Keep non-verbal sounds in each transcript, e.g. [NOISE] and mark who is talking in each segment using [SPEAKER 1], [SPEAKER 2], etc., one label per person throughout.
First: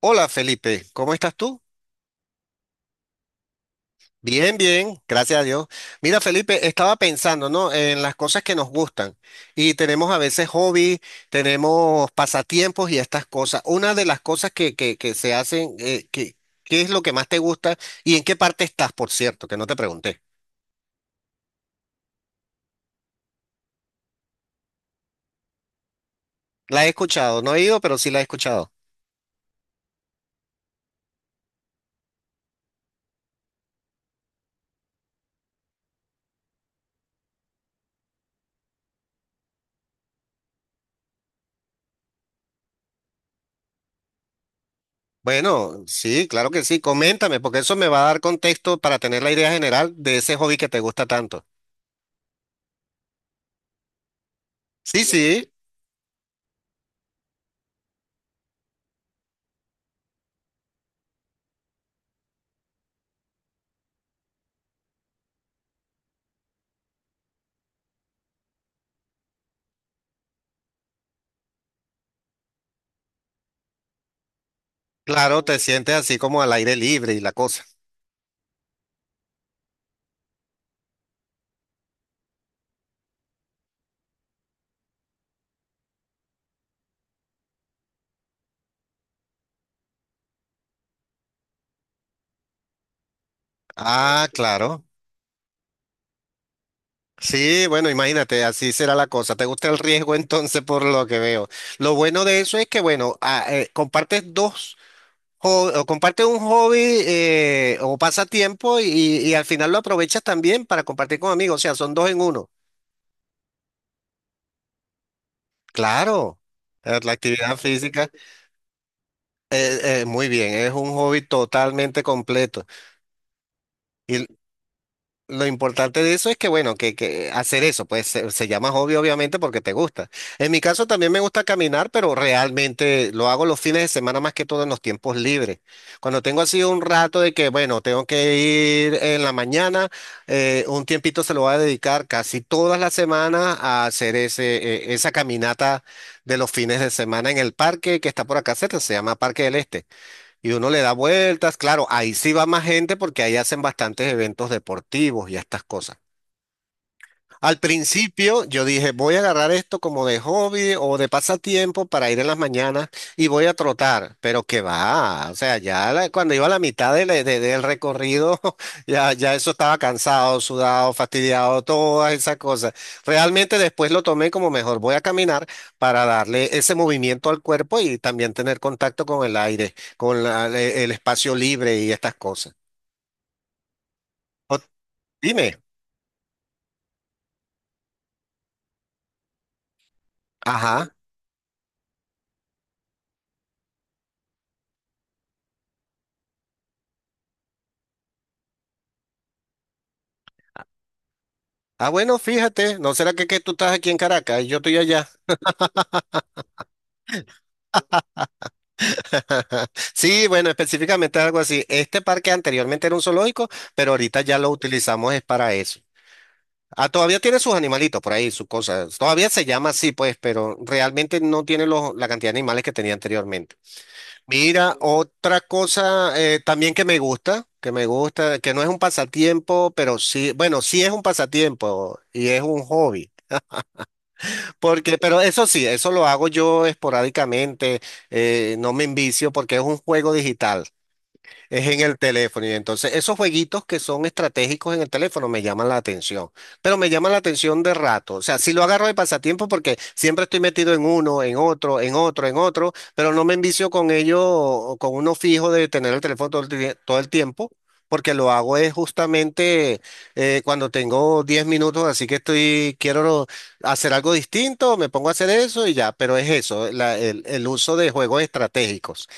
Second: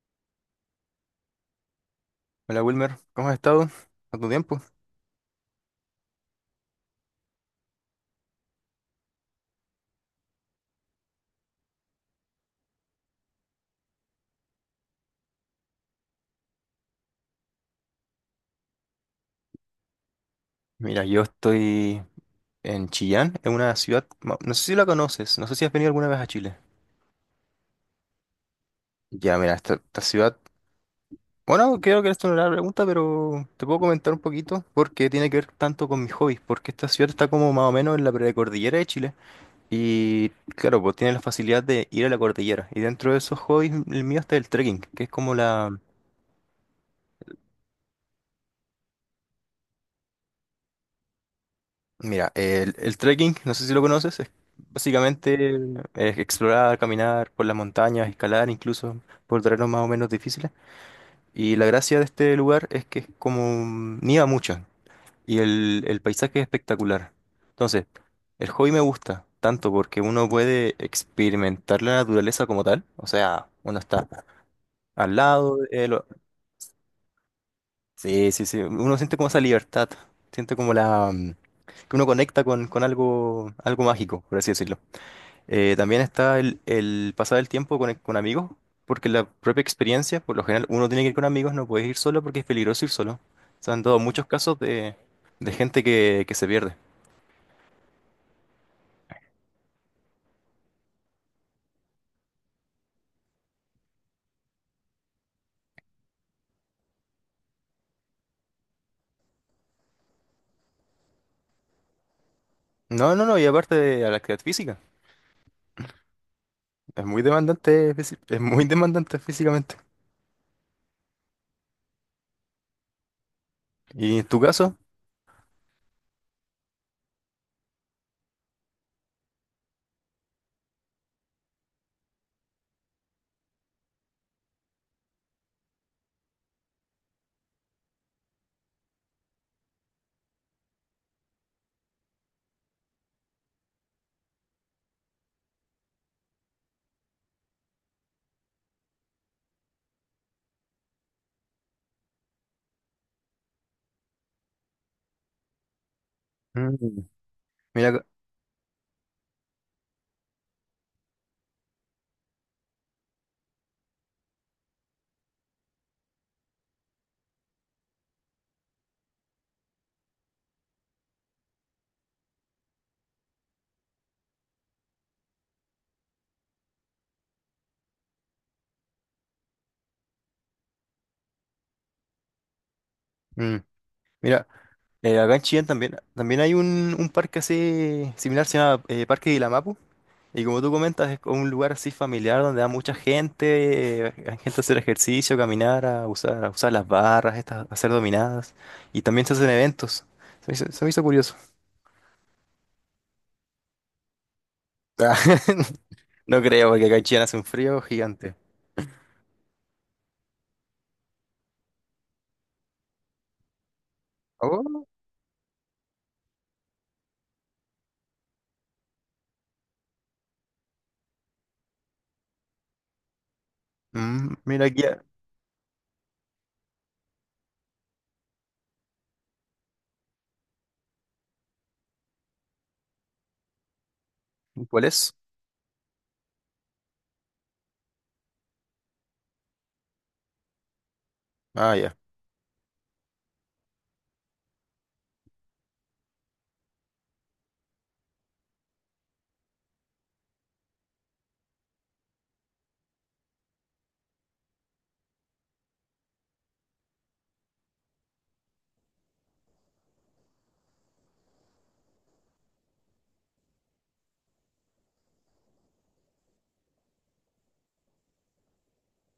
[SPEAKER 1] Hola Felipe, ¿cómo estás tú?
[SPEAKER 2] Hola Wilmer, ¿cómo has estado? ¿Cuánto
[SPEAKER 1] Bien,
[SPEAKER 2] tiempo?
[SPEAKER 1] bien, gracias a Dios. Mira Felipe, estaba pensando, ¿no? En las cosas que nos gustan y tenemos a veces hobby, tenemos pasatiempos y estas cosas. Una de las cosas que se hacen, ¿qué es lo que más te gusta y en qué parte estás, por cierto, que no te pregunté?
[SPEAKER 2] Mira, yo estoy en Chillán, en una ciudad, no sé si la conoces, no sé si has venido alguna vez a Chile.
[SPEAKER 1] La he escuchado, no he ido, pero sí la he escuchado.
[SPEAKER 2] Ya, mira, esta ciudad, bueno, creo que esto no era la pregunta, pero te puedo comentar un poquito porque tiene que ver tanto con mis hobbies, porque esta ciudad está como más o menos en la precordillera de Chile y claro, pues tiene la facilidad de ir a la cordillera y dentro de esos hobbies el mío está el trekking, que es como.
[SPEAKER 1] Bueno, sí, claro que sí, coméntame, porque eso me va a dar contexto para tener la idea general de ese hobby que te gusta tanto.
[SPEAKER 2] Mira, el trekking, no sé si lo conoces, es
[SPEAKER 1] Sí, sí.
[SPEAKER 2] básicamente es explorar, caminar por las montañas, escalar incluso por terrenos más o menos difíciles. Y la gracia de este lugar es que es como nieva mucho y el paisaje es espectacular. Entonces, el hobby me gusta tanto porque uno puede experimentar la naturaleza como tal, o sea, uno está al
[SPEAKER 1] Claro,
[SPEAKER 2] lado
[SPEAKER 1] te
[SPEAKER 2] de
[SPEAKER 1] sientes
[SPEAKER 2] lo-
[SPEAKER 1] así como al aire libre y la cosa.
[SPEAKER 2] Sí, sí, sí, uno siente como esa libertad, siente como que uno conecta con algo mágico, por así decirlo. También está el pasar el tiempo con amigos, porque la propia experiencia, por lo general, uno tiene que ir con amigos, no puedes ir solo porque es peligroso ir solo. Se han dado muchos
[SPEAKER 1] Ah,
[SPEAKER 2] casos
[SPEAKER 1] claro.
[SPEAKER 2] de gente que se pierde.
[SPEAKER 1] Sí, bueno, imagínate, así será la cosa. ¿Te gusta el riesgo [LAUGHS] entonces por lo que veo? Lo bueno de eso es que, bueno, compartes dos, o compartes un hobby o pasatiempo y al final lo aprovechas también para compartir con amigos. O sea, son dos en uno.
[SPEAKER 2] No, no, no, y aparte de la actividad física,
[SPEAKER 1] Claro,
[SPEAKER 2] es
[SPEAKER 1] la
[SPEAKER 2] muy
[SPEAKER 1] actividad
[SPEAKER 2] demandante,
[SPEAKER 1] física,
[SPEAKER 2] es muy demandante físicamente.
[SPEAKER 1] muy bien, es un hobby totalmente completo.
[SPEAKER 2] ¿Y
[SPEAKER 1] Y
[SPEAKER 2] en tu caso?
[SPEAKER 1] lo importante de eso es que, bueno, que hacer eso, pues se llama hobby obviamente porque te gusta. En mi caso también me gusta caminar, pero realmente lo hago los fines de semana más que todo en los tiempos libres. Cuando tengo así un rato de que, bueno, tengo que ir en la mañana, un tiempito se lo voy a dedicar casi todas las semanas a hacer esa caminata de los fines de semana en el parque que está por acá cerca, se llama Parque del Este. Y uno le da vueltas, claro, ahí sí va más gente porque ahí hacen bastantes eventos deportivos y estas cosas.
[SPEAKER 2] Mm.
[SPEAKER 1] Al
[SPEAKER 2] Mira,
[SPEAKER 1] principio yo dije, voy a agarrar esto como de hobby o de pasatiempo para ir en las mañanas y voy a trotar, pero que va, o sea, ya cuando iba a la mitad de del recorrido, [LAUGHS] ya, ya eso estaba cansado, sudado, fastidiado, todas esas cosas. Realmente después lo tomé como mejor, voy a caminar para darle ese movimiento al cuerpo y también tener contacto con el aire, con el espacio libre y estas cosas.
[SPEAKER 2] mm, mira.
[SPEAKER 1] O-
[SPEAKER 2] Acá en
[SPEAKER 1] dime,
[SPEAKER 2] Chillán también hay un parque así similar, se llama Parque Guilamapu. Y como tú
[SPEAKER 1] ajá.
[SPEAKER 2] comentas, es como un lugar así familiar donde va mucha gente, hay gente a hacer ejercicio, caminar, a usar las barras, estas, a hacer dominadas. Y también se hacen eventos. Se me hizo curioso.
[SPEAKER 1] Ah, bueno, fíjate, ¿no será que tú estás aquí en Caracas y yo estoy allá?
[SPEAKER 2] Ah, [LAUGHS] no creo, porque acá en Chillán hace un frío gigante.
[SPEAKER 1] [LAUGHS] Sí, bueno, específicamente algo así. Este parque anteriormente era un zoológico, pero ahorita ya lo
[SPEAKER 2] Oh,
[SPEAKER 1] utilizamos es para eso. Ah, todavía tiene sus animalitos por ahí, sus cosas. Todavía se llama así, pues, pero realmente no tiene la cantidad de animales que tenía anteriormente.
[SPEAKER 2] mira
[SPEAKER 1] Mira,
[SPEAKER 2] aquí,
[SPEAKER 1] otra cosa también que me gusta, que no es un pasatiempo, pero sí, bueno, sí es un pasatiempo y es un hobby.
[SPEAKER 2] ¿cuál
[SPEAKER 1] Porque,
[SPEAKER 2] es?
[SPEAKER 1] pero eso sí, eso lo hago yo esporádicamente, no me envicio porque es un juego digital. Es
[SPEAKER 2] Ah,
[SPEAKER 1] en el
[SPEAKER 2] ya.
[SPEAKER 1] teléfono y entonces esos jueguitos que son estratégicos en el teléfono me llaman la atención, pero me llaman la atención de rato, o sea, si lo agarro de pasatiempo porque siempre estoy metido en uno, en otro, en otro, en otro, pero no me envicio con ello, o con uno fijo de tener el teléfono todo todo el tiempo, porque lo hago es justamente cuando tengo 10 minutos, así que estoy, quiero hacer algo distinto, me pongo a hacer eso y ya, pero es eso, el uso de juegos estratégicos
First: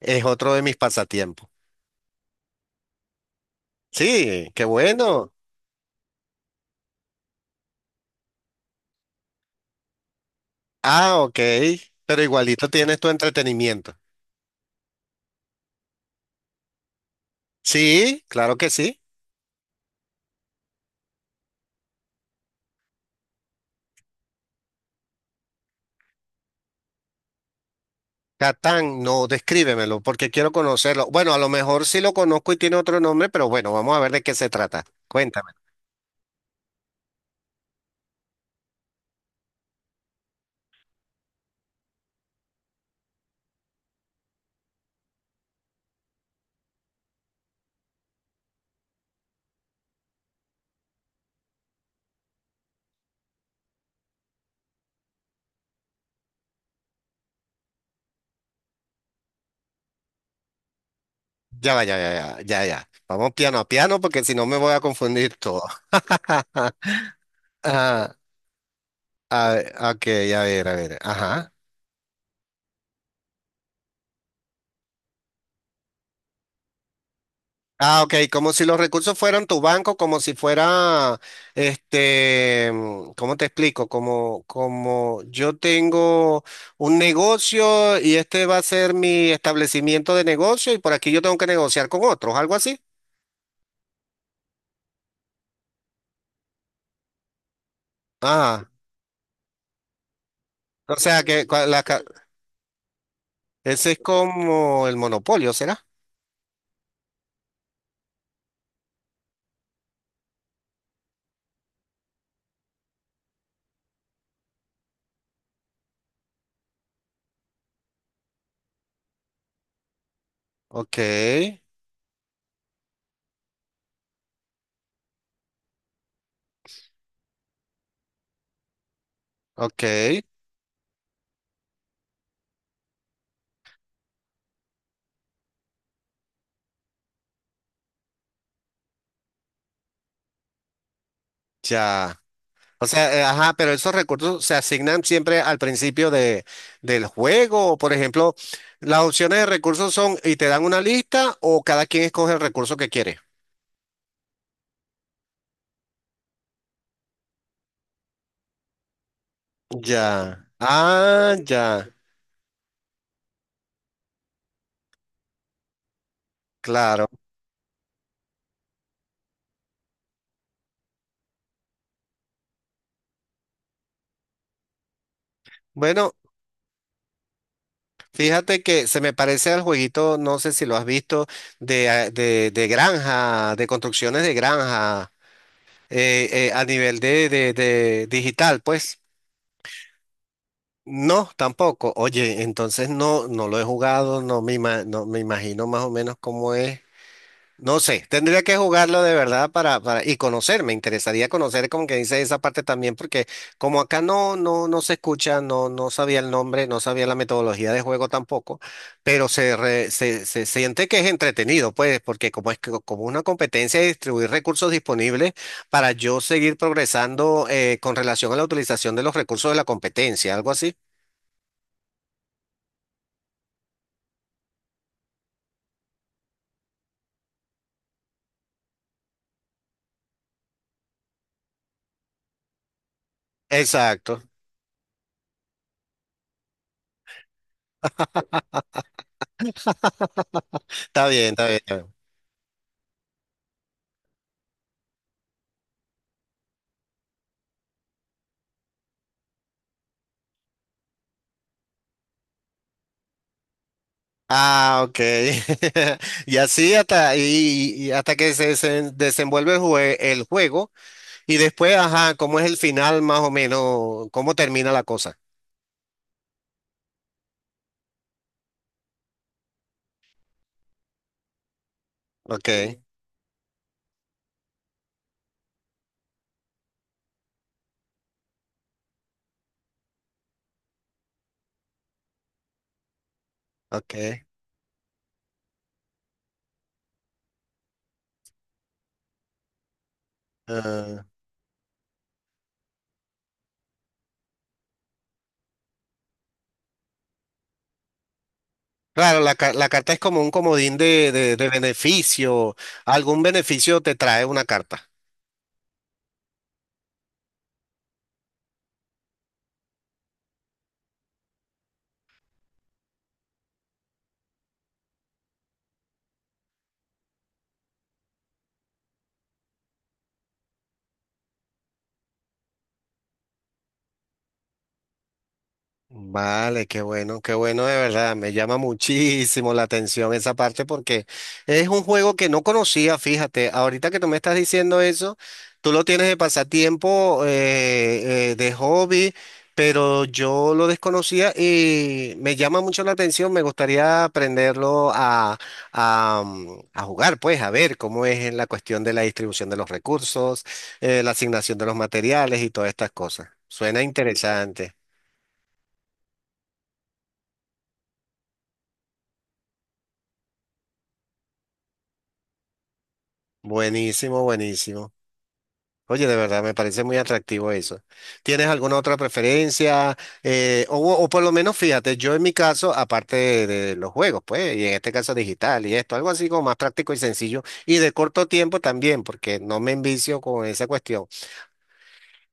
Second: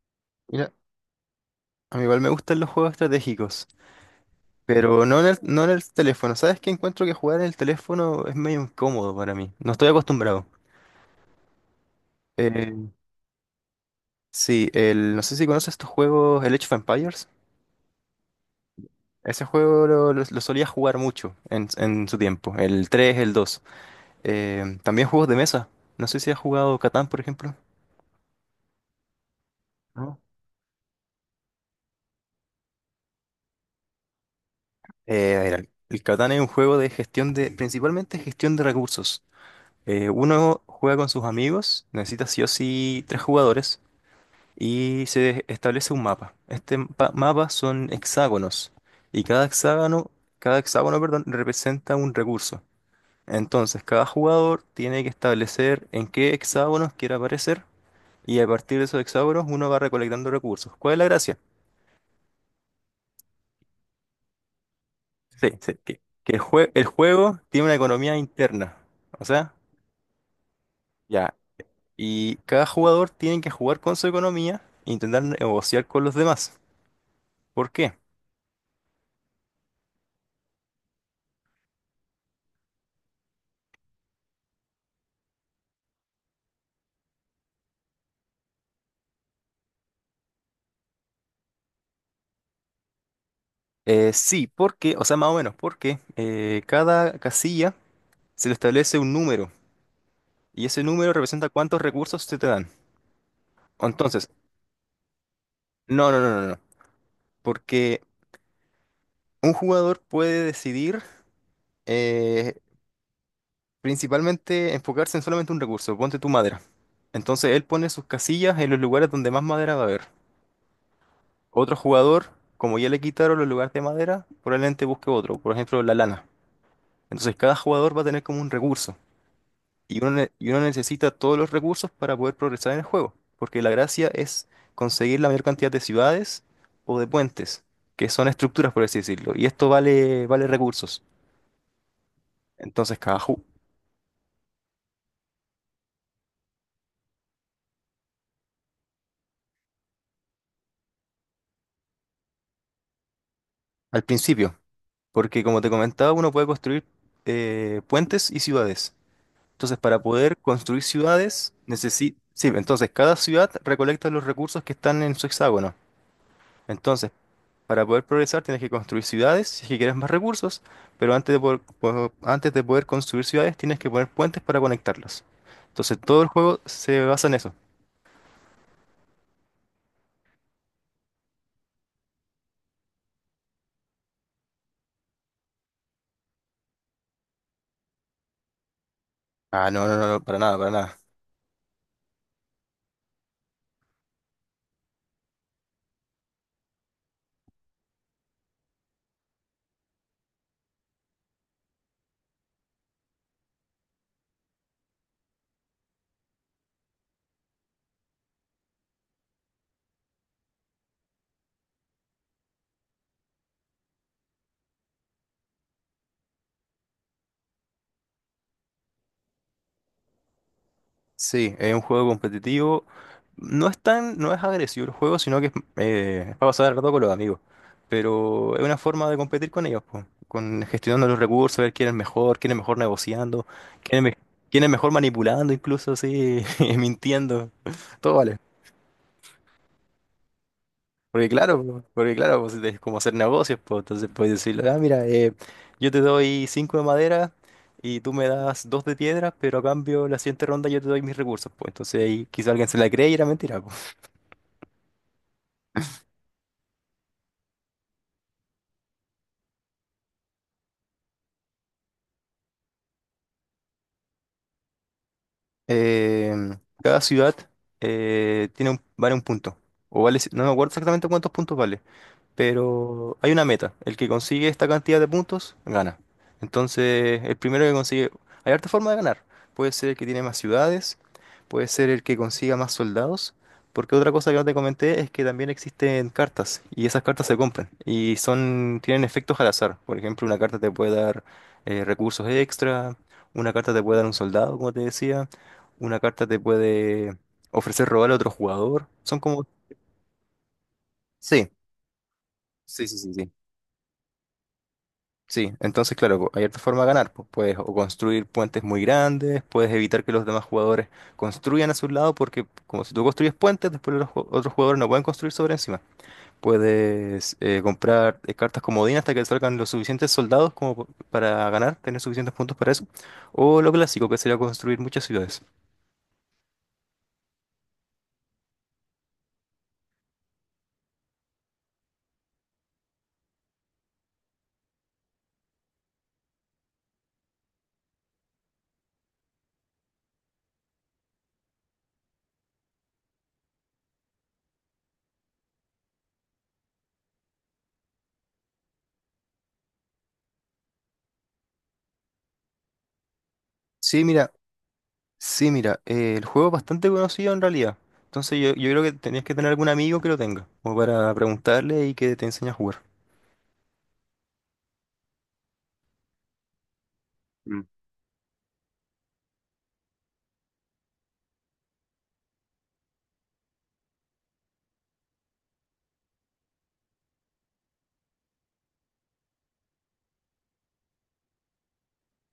[SPEAKER 1] es otro de
[SPEAKER 2] Mira,
[SPEAKER 1] mis pasatiempos.
[SPEAKER 2] a mí igual me gustan los juegos estratégicos.
[SPEAKER 1] Sí, qué
[SPEAKER 2] Pero no en
[SPEAKER 1] bueno.
[SPEAKER 2] el, no en el teléfono. ¿Sabes qué? Encuentro que jugar en el teléfono es medio incómodo para mí. No estoy acostumbrado.
[SPEAKER 1] Ah, ok. Pero igualito
[SPEAKER 2] Eh,
[SPEAKER 1] tienes tu entretenimiento.
[SPEAKER 2] sí, no sé si conoces estos juegos, el Age of Empires.
[SPEAKER 1] Sí, claro que sí.
[SPEAKER 2] Ese juego lo solía jugar mucho en su tiempo, el 3 el dos. También juegos de mesa. No sé si has jugado Catán, por ejemplo.
[SPEAKER 1] Catán, no, descríbemelo
[SPEAKER 2] No.
[SPEAKER 1] porque quiero conocerlo. Bueno, a lo mejor sí lo conozco y tiene otro nombre, pero bueno, vamos a ver de qué se trata.
[SPEAKER 2] A
[SPEAKER 1] Cuéntame.
[SPEAKER 2] ver, el Catán es un juego de gestión de, principalmente gestión de recursos. Uno juega con sus amigos, necesita sí o sí tres jugadores. Y se establece un mapa. Este mapa son hexágonos y cada hexágono, perdón, representa un recurso. Entonces, cada jugador tiene que establecer en qué hexágonos quiere aparecer y a partir de esos hexágonos uno va recolectando recursos. ¿Cuál es la gracia?
[SPEAKER 1] Ya va, ya, ya, ya, ya, ya. Vamos piano a piano porque si no me voy a confundir
[SPEAKER 2] Sí,
[SPEAKER 1] todo.
[SPEAKER 2] sí, que el juego
[SPEAKER 1] [LAUGHS]
[SPEAKER 2] tiene una
[SPEAKER 1] Ah,
[SPEAKER 2] economía interna. O sea,
[SPEAKER 1] ok, a ver, a ver.
[SPEAKER 2] ya.
[SPEAKER 1] Ajá.
[SPEAKER 2] Y cada jugador tiene que jugar con su economía e intentar negociar con los demás. ¿Por qué?
[SPEAKER 1] Ah, ok, como si los recursos fueran tu banco, como si fuera, este, ¿cómo te explico? Como, como yo tengo un negocio y este va a ser mi establecimiento de negocio y por aquí yo tengo que negociar con otros, algo así.
[SPEAKER 2] Sí, porque, o sea, más o menos, porque cada casilla se le
[SPEAKER 1] Ah,
[SPEAKER 2] establece un número y ese
[SPEAKER 1] o
[SPEAKER 2] número
[SPEAKER 1] sea que
[SPEAKER 2] representa cuántos recursos se te dan.
[SPEAKER 1] ese es
[SPEAKER 2] Entonces,
[SPEAKER 1] como el monopolio, ¿será?
[SPEAKER 2] no, no, no, no, no, porque un jugador puede decidir eh, principalmente enfocarse en solamente un recurso, ponte tu madera. Entonces, él pone sus casillas en los lugares donde más madera va a haber.
[SPEAKER 1] Ok,
[SPEAKER 2] Otro jugador, como ya le quitaron los lugares de madera, probablemente busque otro, por ejemplo, la lana. Entonces, cada jugador va a tener como un recurso.
[SPEAKER 1] ok,
[SPEAKER 2] Y uno, uno necesita todos los recursos para poder progresar en el juego, porque la gracia es conseguir la mayor cantidad de ciudades o de puentes, que son estructuras, por así decirlo, y esto vale recursos.
[SPEAKER 1] ya. O
[SPEAKER 2] Entonces,
[SPEAKER 1] sea,
[SPEAKER 2] cada
[SPEAKER 1] ajá, pero esos recursos se asignan siempre al principio de, del juego. Por ejemplo, las opciones de recursos son y te dan una lista o cada quien escoge el recurso que quiere.
[SPEAKER 2] al principio, porque como te comentaba, uno puede construir puentes y ciudades. Entonces, para poder
[SPEAKER 1] Ya.
[SPEAKER 2] construir
[SPEAKER 1] Ah,
[SPEAKER 2] ciudades,
[SPEAKER 1] ya.
[SPEAKER 2] necesita. Sí, entonces cada ciudad recolecta los recursos que están en su hexágono.
[SPEAKER 1] Claro.
[SPEAKER 2] Entonces, para poder progresar tienes que construir ciudades si es que quieres más recursos, pero antes de poder construir ciudades tienes que poner puentes para conectarlas. Entonces
[SPEAKER 1] Bueno,
[SPEAKER 2] todo el juego se basa en eso.
[SPEAKER 1] fíjate que se me parece al jueguito, no sé si lo has visto, de granja, de construcciones de granja, a nivel de digital, pues.
[SPEAKER 2] Ah, no, no, no, no, para nada, para nada.
[SPEAKER 1] No, tampoco. Oye, entonces no, no lo he jugado, no me imagino más o menos cómo es. No sé, tendría que jugarlo de verdad y conocer, me interesaría conocer como que dice esa parte también, porque como acá no, no, no se escucha, no, no sabía el nombre, no sabía la metodología de juego tampoco, pero se siente que es entretenido, pues, porque como una competencia de distribuir recursos disponibles para yo seguir progresando con relación a la utilización de los recursos de la competencia, algo así.
[SPEAKER 2] Sí, es un juego competitivo. No es agresivo el juego, sino que es para pasar el rato con los amigos. Pero es una forma de competir con ellos, po, con gestionando los recursos, ver quién es mejor negociando, quién es, me-
[SPEAKER 1] Exacto.
[SPEAKER 2] quién es mejor manipulando, incluso así, [LAUGHS] mintiendo. Todo vale.
[SPEAKER 1] Está
[SPEAKER 2] Porque
[SPEAKER 1] bien, está bien,
[SPEAKER 2] claro,
[SPEAKER 1] está
[SPEAKER 2] po,
[SPEAKER 1] bien.
[SPEAKER 2] porque claro, pues, es como hacer negocios, pues entonces puedes decirle, ah, mira, yo te doy cinco de madera y tú me das dos de piedra, pero a cambio la siguiente ronda yo te doy mis recursos, pues entonces ahí quizá alguien se la cree y era mentira, pues.
[SPEAKER 1] Ah, ok. [LAUGHS] Y así hasta, y hasta que desenvuelve el juego y después, ajá, ¿cómo es el final más o menos? ¿Cómo termina la cosa?
[SPEAKER 2] Em, Cada ciudad vale un punto, o no me acuerdo exactamente cuántos puntos vale,
[SPEAKER 1] Ok,
[SPEAKER 2] pero hay una meta. El que consigue esta cantidad de puntos, gana. Entonces, el primero que consigue. Hay harta forma de ganar. Puede ser el que tiene más ciudades, puede ser el que consiga más soldados, porque otra
[SPEAKER 1] ok,
[SPEAKER 2] cosa que no te comenté es que también existen cartas, y esas cartas se compran, tienen efectos al azar. Por ejemplo, una carta te puede
[SPEAKER 1] ah.
[SPEAKER 2] dar recursos extra, una carta te puede dar un soldado, como te decía, una carta te puede ofrecer robar a otro jugador.
[SPEAKER 1] Claro,
[SPEAKER 2] Son como.
[SPEAKER 1] la carta es como un comodín de, de
[SPEAKER 2] Sí,
[SPEAKER 1] beneficio.
[SPEAKER 2] sí, sí, sí,
[SPEAKER 1] Algún
[SPEAKER 2] sí.
[SPEAKER 1] beneficio te trae una carta.
[SPEAKER 2] Sí, entonces claro, po, hay otra forma de ganar, pues puedes o construir puentes muy grandes, puedes evitar que los demás jugadores construyan a su lado, porque como si tú construyes puentes, después otros jugadores no pueden construir sobre encima. Puedes comprar cartas comodín hasta que salgan los suficientes soldados para ganar, tener suficientes puntos para eso. O lo clásico, que sería construir muchas ciudades.
[SPEAKER 1] Vale, qué bueno de verdad. Me llama muchísimo la atención esa parte porque es un juego que no conocía, fíjate. Ahorita que tú me estás diciendo eso, tú lo tienes de pasatiempo, de hobby, pero yo lo desconocía y me llama mucho la atención. Me gustaría aprenderlo a jugar, pues, a ver cómo es en la cuestión de la distribución de los recursos, la asignación de los materiales y todas estas cosas. Suena
[SPEAKER 2] Sí, mira,
[SPEAKER 1] interesante.
[SPEAKER 2] sí, mira, el juego es bastante conocido en realidad. Entonces yo creo que tenías que tener algún amigo que lo tenga, como para preguntarle y que te enseñe a jugar.
[SPEAKER 1] Buenísimo, buenísimo. Oye, de verdad, me parece muy atractivo eso. ¿Tienes alguna otra preferencia? O por lo menos, fíjate, yo en mi caso, aparte de los juegos, pues, y en este caso digital y esto, algo así como más práctico y sencillo y de corto tiempo también, porque no me envicio con esa cuestión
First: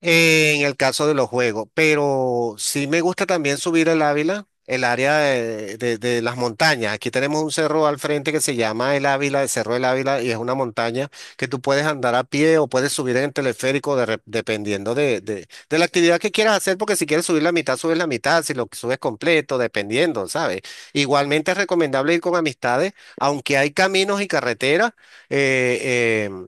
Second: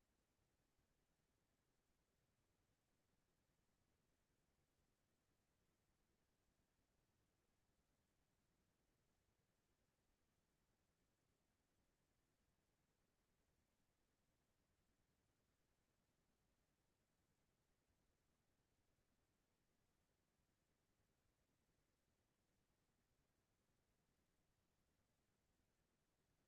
[SPEAKER 1] en el caso de los juegos, pero sí me gusta también subir el Ávila, el área de, de las montañas. Aquí tenemos un cerro al frente que se llama el Ávila, el Cerro del Ávila, y es una montaña que tú puedes andar a pie o puedes subir en teleférico dependiendo de, de la actividad que quieras hacer, porque si quieres subir la mitad, subes la mitad, si lo subes completo, dependiendo, ¿sabes? Igualmente es recomendable ir con amistades, aunque hay caminos y carreteras. eh, eh,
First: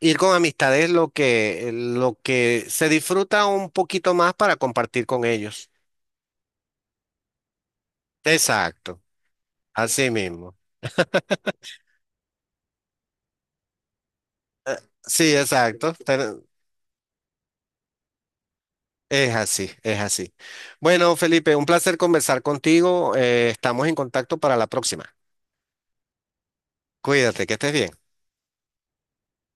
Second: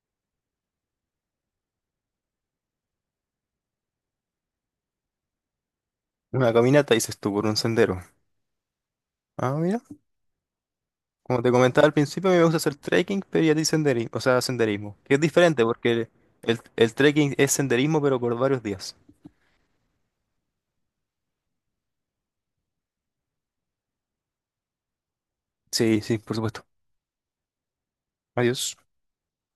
[SPEAKER 1] Ir con amistades es lo que se disfruta un poquito más para compartir con ellos.
[SPEAKER 2] Una caminata, dices tú, por un sendero.
[SPEAKER 1] Exacto,
[SPEAKER 2] Ah, mira.
[SPEAKER 1] así mismo.
[SPEAKER 2] Como te comentaba al principio, a mí me gusta hacer trekking, pero ya di senderismo, o sea, senderismo. Que es
[SPEAKER 1] Sí,
[SPEAKER 2] diferente
[SPEAKER 1] exacto.
[SPEAKER 2] porque el trekking es senderismo, pero por varios días.
[SPEAKER 1] Es así, es así. Bueno, Felipe, un placer conversar contigo. Estamos en contacto para la próxima.
[SPEAKER 2] Sí, sí, por supuesto.
[SPEAKER 1] Cuídate, que estés bien.
[SPEAKER 2] Adiós.